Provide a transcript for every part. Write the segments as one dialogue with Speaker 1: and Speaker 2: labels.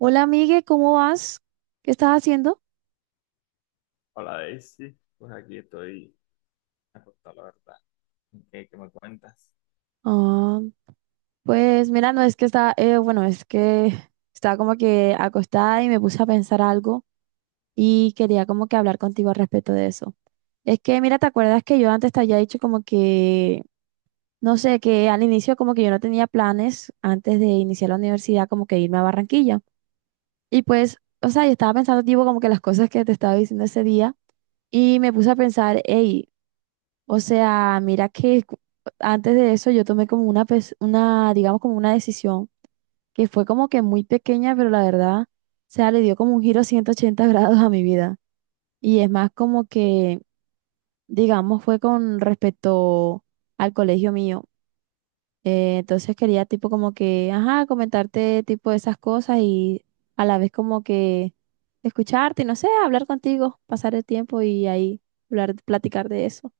Speaker 1: Hola, amigue, ¿cómo vas? ¿Qué estás haciendo?
Speaker 2: Hola Daisy, pues aquí estoy acostado, la verdad. ¿Qué me cuentas?
Speaker 1: Ah, pues mira, no es que está, bueno, es que estaba como que acostada y me puse a pensar algo y quería como que hablar contigo al respecto de eso. Es que mira, ¿te acuerdas que yo antes te había dicho como que, no sé, que al inicio como que yo no tenía planes antes de iniciar la universidad como que irme a Barranquilla? Y pues, o sea, yo estaba pensando tipo como que las cosas que te estaba diciendo ese día y me puse a pensar, hey, o sea, mira que antes de eso yo tomé como una, digamos como una decisión que fue como que muy pequeña, pero la verdad, o sea, le dio como un giro 180 grados a mi vida. Y es más como que, digamos, fue con respecto al colegio mío. Entonces quería tipo como que, ajá, comentarte tipo esas cosas y a la vez como que escucharte y no sé, hablar contigo, pasar el tiempo y ahí hablar, platicar de eso.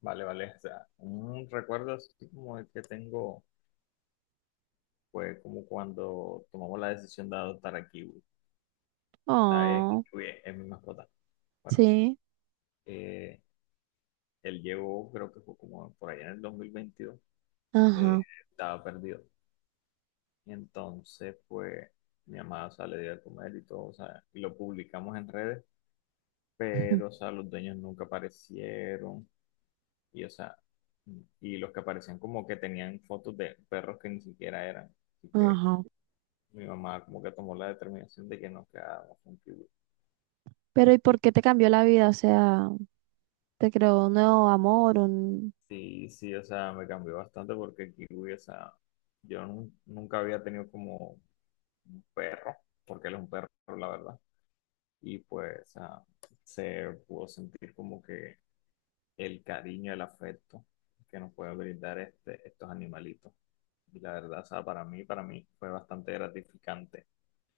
Speaker 2: Vale, vale, o sea, un recuerdo así como el que tengo fue como cuando tomamos la decisión de adoptar a Kiwi, ¿sabes? Que
Speaker 1: Oh,
Speaker 2: Kiwi es mi mascota. Bueno,
Speaker 1: sí,
Speaker 2: eh, él llegó, creo que fue como por allá en el 2022. eh,
Speaker 1: ajá.
Speaker 2: Estaba perdido. Y entonces, pues, mi mamá, o sea, le dio de comer y todo, o sea, y lo publicamos en redes, pero, o sea, los dueños nunca aparecieron. Y, o sea, y los que aparecían como que tenían fotos de perros que ni siquiera eran. Así que
Speaker 1: Ajá.
Speaker 2: mi mamá como que tomó la determinación de que nos quedábamos con Kiwi.
Speaker 1: Pero ¿y
Speaker 2: Y
Speaker 1: por qué te cambió la vida? O sea, te creó un nuevo amor, un...
Speaker 2: sí, sí, o sea, me cambió bastante porque Kiwi, o sea, nunca había tenido como un perro, porque él es un perro, la verdad. Y pues, o sea, se pudo sentir como que el cariño, el afecto que nos puede brindar estos animalitos. Y la verdad, o sea, para mí fue bastante gratificante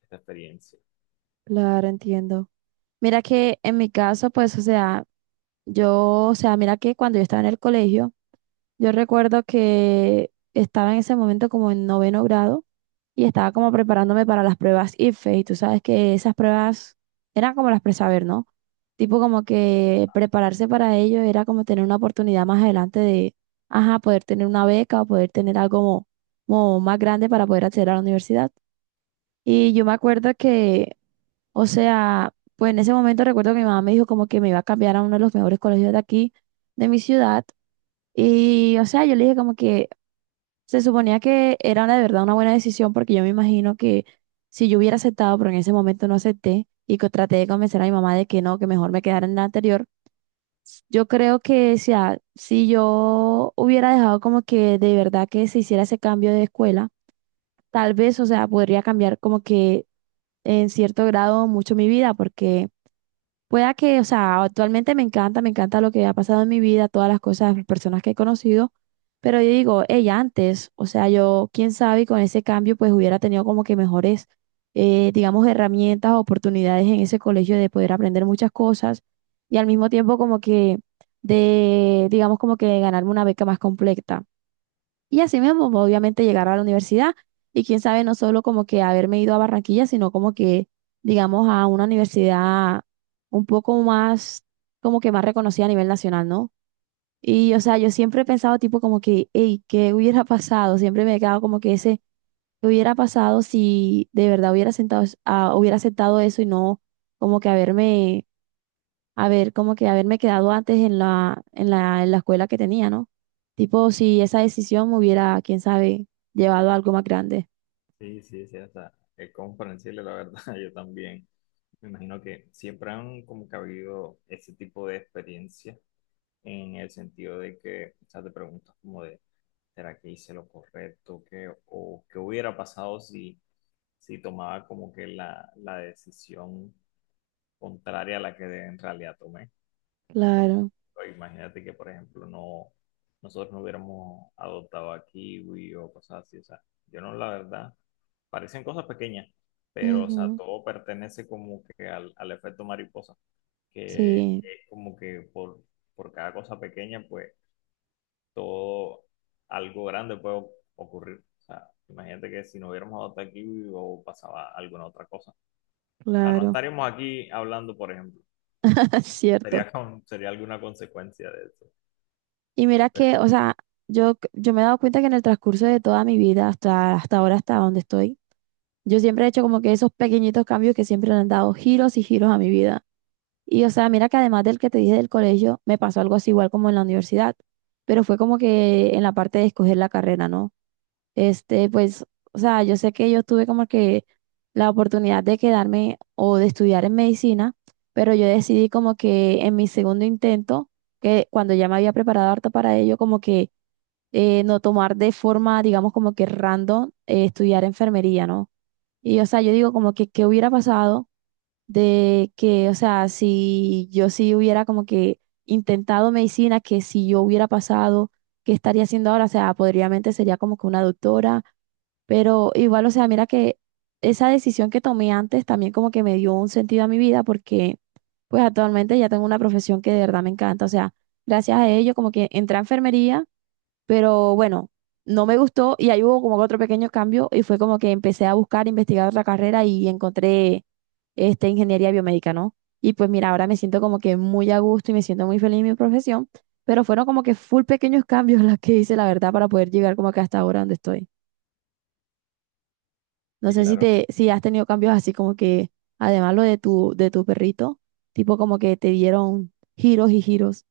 Speaker 2: esta experiencia.
Speaker 1: Claro, entiendo. Mira que en mi caso, pues, o sea, yo, o sea, mira que cuando yo estaba en el colegio, yo recuerdo que estaba en ese momento como en noveno grado y estaba como preparándome para las pruebas IFE y tú sabes que esas pruebas eran como las presaber, ¿no? Tipo como que prepararse para ello era como tener una oportunidad más adelante de, ajá, poder tener una beca o poder tener algo más grande para poder acceder a la universidad. Y yo me acuerdo que, o sea, pues en ese momento recuerdo que mi mamá me dijo como que me iba a cambiar a uno de los mejores colegios de aquí, de mi ciudad. Y, o sea, yo le dije como que se suponía que era una- de verdad una buena decisión porque yo me imagino que si yo hubiera aceptado, pero en ese momento no acepté y que traté de convencer a mi mamá de que no, que mejor me quedara en la anterior, yo creo que si yo hubiera dejado como que de verdad que se hiciera ese cambio de escuela, tal vez, o sea, podría cambiar como que en cierto grado mucho mi vida porque... Pueda que, o sea, actualmente me encanta lo que ha pasado en mi vida, todas las cosas, las personas que he conocido, pero yo digo, ella antes, o sea, yo, quién sabe, y con ese cambio, pues hubiera tenido como que mejores, digamos, herramientas, oportunidades en ese colegio de poder aprender muchas cosas y al mismo tiempo como que de, digamos, como que ganarme una beca más completa. Y así mismo, pues, obviamente, llegar a la universidad y quién sabe, no solo como que haberme ido a Barranquilla, sino como que, digamos, a una universidad un poco más, como que más reconocida a nivel nacional, ¿no? Y, o sea, yo siempre he pensado tipo como que, hey, ¿qué hubiera pasado? Siempre me he quedado como que ese, ¿qué hubiera pasado si de verdad hubiera sentado, hubiera aceptado eso y no como que haberme haber como que haberme quedado antes en la escuela que tenía, ¿no? Tipo, si esa decisión me hubiera, quién sabe, llevado a algo más grande.
Speaker 2: Sí, sí, sí, o sea, es comprensible, la verdad, yo también. Me imagino que siempre han como que habido ese tipo de experiencias en el sentido de que, o sea, te preguntas como de, ¿será que hice lo correcto? ¿Qué, o qué hubiera pasado si, si tomaba como que la decisión contraria a la que en realidad tomé? O sea, por
Speaker 1: Claro.
Speaker 2: ejemplo, imagínate que, por ejemplo, no, nosotros no hubiéramos adoptado a Kiwi o cosas así. O sea, yo no, la verdad, parecen cosas pequeñas, pero, o sea,
Speaker 1: Ujú.
Speaker 2: todo pertenece como que al efecto mariposa, que
Speaker 1: Sí,
Speaker 2: es como que por cada cosa pequeña, pues todo algo grande puede ocurrir. O sea, imagínate que si no hubiéramos adoptado a Kiwi o pasaba alguna otra cosa. O sea, no
Speaker 1: claro.
Speaker 2: estaríamos aquí hablando, por ejemplo.
Speaker 1: Es cierto.
Speaker 2: Sería, sería alguna consecuencia de eso.
Speaker 1: Y mira
Speaker 2: Pero,
Speaker 1: que, o sea, yo me he dado cuenta que en el transcurso de toda mi vida, hasta ahora, hasta donde estoy, yo siempre he hecho como que esos pequeñitos cambios que siempre le han dado giros y giros a mi vida. Y, o sea, mira que además del que te dije del colegio, me pasó algo así igual como en la universidad, pero fue como que en la parte de escoger la carrera, ¿no? Este, pues, o sea, yo sé que yo tuve como que la oportunidad de quedarme o de estudiar en medicina, pero yo decidí como que en mi segundo intento, que cuando ya me había preparado harto para ello, como que no tomar de forma, digamos, como que random estudiar enfermería, ¿no? Y, o sea, yo digo como que, ¿qué hubiera pasado de que, o sea, si yo sí hubiera como que intentado medicina, que si yo hubiera pasado, ¿qué estaría haciendo ahora? O sea, podríamente sería como que una doctora, pero igual, o sea, mira que esa decisión que tomé antes también como que me dio un sentido a mi vida porque pues actualmente ya tengo una profesión que de verdad me encanta. O sea, gracias a ello como que entré a enfermería, pero bueno, no me gustó y ahí hubo como que otro pequeño cambio y fue como que empecé a buscar, investigar otra carrera y encontré este, ingeniería biomédica, ¿no? Y pues mira, ahora me siento como que muy a gusto y me siento muy feliz en mi profesión, pero fueron como que full pequeños cambios los que hice, la verdad, para poder llegar como que hasta ahora donde estoy. No
Speaker 2: sí,
Speaker 1: sé si
Speaker 2: claro.
Speaker 1: te, si has tenido cambios así como que, además lo de tu perrito, tipo como que te dieron giros y giros.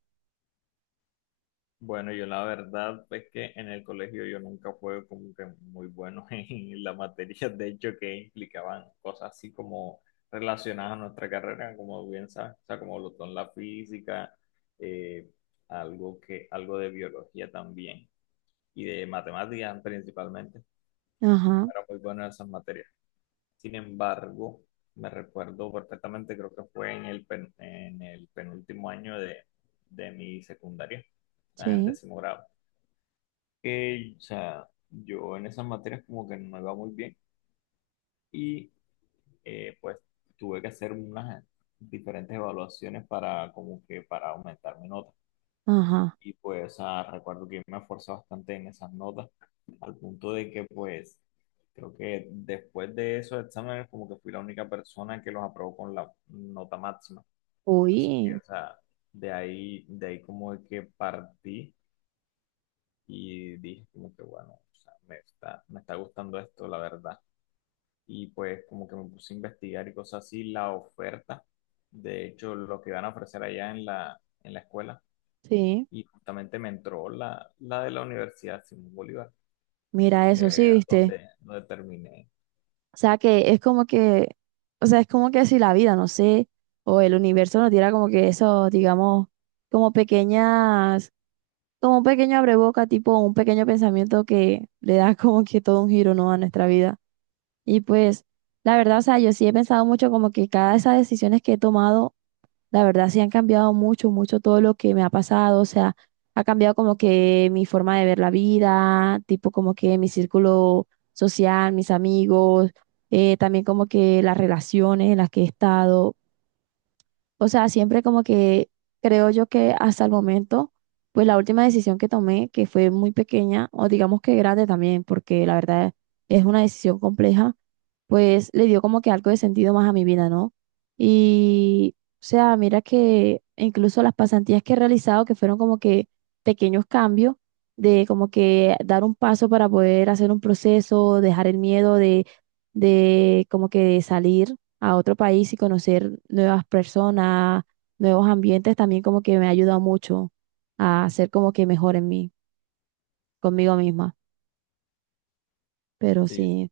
Speaker 2: Bueno, yo la verdad es que en el colegio yo nunca fue como que muy bueno en las materias, de hecho, que implicaban cosas así como relacionadas a nuestra carrera, como bien sabes, o sea, como lo son la física, eh, algo que, algo de biología también, y de matemáticas principalmente. No
Speaker 1: Ajá,
Speaker 2: era muy bueno en esas materias. Sin embargo, me recuerdo perfectamente, creo que fue en en el penúltimo año de mi secundaria, o sea, en
Speaker 1: sí,
Speaker 2: décimo grado, que o sea, yo en esas materias como que no me iba muy bien y pues tuve que hacer unas diferentes evaluaciones para como que para aumentar mi nota.
Speaker 1: ajá.
Speaker 2: Y pues recuerdo que yo me esforcé bastante en esas notas, al punto de que pues creo que después de esos exámenes como que fui la única persona que los aprobó con la nota máxima. Así que,
Speaker 1: Uy,
Speaker 2: o sea, de ahí como de que partí y dije como que bueno, o sea, me está gustando esto, la verdad. Y pues como que me puse a investigar y cosas así, la oferta, de hecho, lo que van a ofrecer allá en en la escuela
Speaker 1: sí.
Speaker 2: y justamente me entró la de la Universidad Simón Bolívar,
Speaker 1: Mira eso,
Speaker 2: que
Speaker 1: sí, viste.
Speaker 2: donde terminé.
Speaker 1: O sea que es como que, o sea, es como que si la vida, no sé, o el universo nos diera como que eso, digamos, como pequeñas, como un pequeño abreboca, tipo un pequeño pensamiento que le da como que todo un giro, ¿no?, a nuestra vida. Y pues, la verdad, o sea, yo sí he pensado mucho como que cada de esas decisiones que he tomado, la verdad sí han cambiado mucho, mucho todo lo que me ha pasado, o sea, ha cambiado como que mi forma de ver la vida, tipo como que mi círculo social, mis amigos, también como que las relaciones en las que he estado. O sea, siempre como que creo yo que hasta el momento, pues la última decisión que tomé, que fue muy pequeña, o digamos que grande también, porque la verdad es una decisión compleja, pues le dio como que algo de sentido más a mi vida, ¿no? Y, o sea, mira que incluso las pasantías que he realizado, que fueron como que pequeños cambios, de como que dar un paso para poder hacer un proceso, dejar el miedo de como que salir a otro país y conocer nuevas personas, nuevos ambientes, también como que me ha ayudado mucho a ser como que mejor en mí, conmigo misma. Pero
Speaker 2: Sí,
Speaker 1: sí,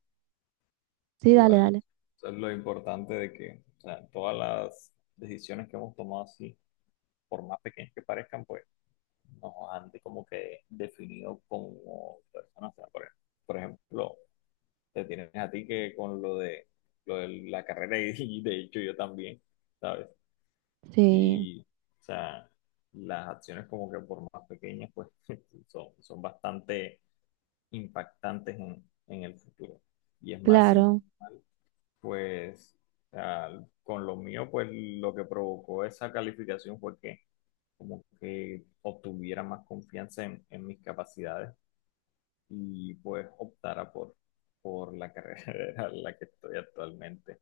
Speaker 1: sí, dale,
Speaker 2: igual,
Speaker 1: dale.
Speaker 2: eso es lo importante de que o sea, todas las decisiones que hemos tomado así, por más pequeñas que parezcan, pues como que definido como personas. O sea, por ejemplo, te tienes a ti que con lo de la carrera y, y de hecho yo también. ¿Sabes?
Speaker 1: Sí,
Speaker 2: Y, o sea, las acciones como que por más pequeñas, pues son bastante impactantes en el futuro. Y es más, si no
Speaker 1: claro.
Speaker 2: estoy mal, pues con lo mío, pues lo que provocó esa calificación fue que como que obtuviera más confianza en mis capacidades y pues optara por la carrera en la que estoy actualmente.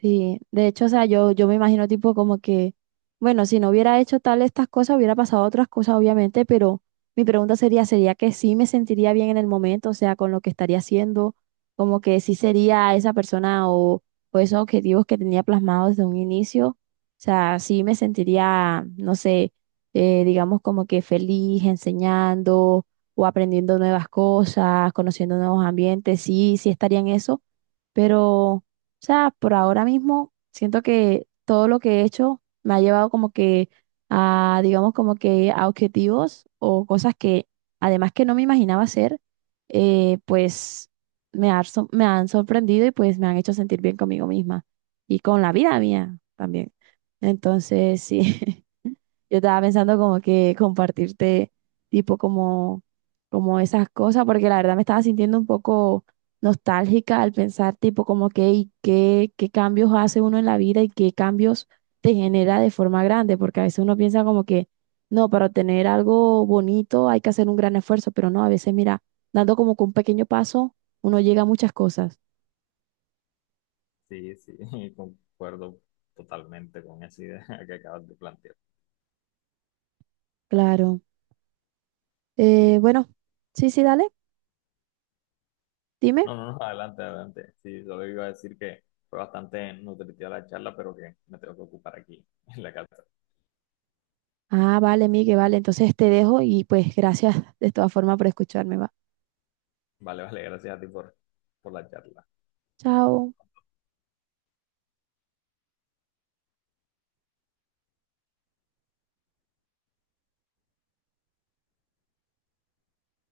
Speaker 1: Sí, de hecho, o sea, yo me imagino tipo como que, bueno, si no hubiera hecho tal estas cosas, hubiera pasado otras cosas, obviamente, pero mi pregunta sería, ¿sería que sí me sentiría bien en el momento, o sea, con lo que estaría haciendo, como que sí sería esa persona o esos objetivos que tenía plasmados desde un inicio? O sea, sí me sentiría, no sé, digamos como que feliz enseñando o aprendiendo nuevas cosas, conociendo nuevos ambientes, sí, sí estaría en eso. Pero o sea, por ahora mismo siento que todo lo que he hecho me ha llevado como que a, digamos, como que a objetivos o cosas que además que no me imaginaba hacer, pues me han sorprendido y pues me han hecho sentir bien conmigo misma y con la vida mía también. Entonces, sí. Yo estaba pensando como que compartirte tipo como, como esas cosas, porque la verdad me estaba sintiendo un poco nostálgica al pensar tipo como que y qué cambios hace uno en la vida y qué cambios te genera de forma grande, porque a veces uno piensa como que no, para obtener algo bonito hay que hacer un gran esfuerzo, pero no, a veces mira, dando como que un pequeño paso, uno llega a muchas cosas.
Speaker 2: Sí, sí, concuerdo totalmente con esa idea que acabas de plantear.
Speaker 1: Claro.
Speaker 2: Y
Speaker 1: Bueno, sí, sí, dale, dime.
Speaker 2: no, no, no, adelante, adelante. Sí, solo iba a decir que fue bastante nutritiva la charla, pero que me tengo que ocupar aquí en la casa.
Speaker 1: Ah, vale, Miguel, vale. Entonces te dejo y pues gracias de todas formas por escucharme, va.
Speaker 2: Vale, vale, gracias a ti por la charla.
Speaker 1: Chao.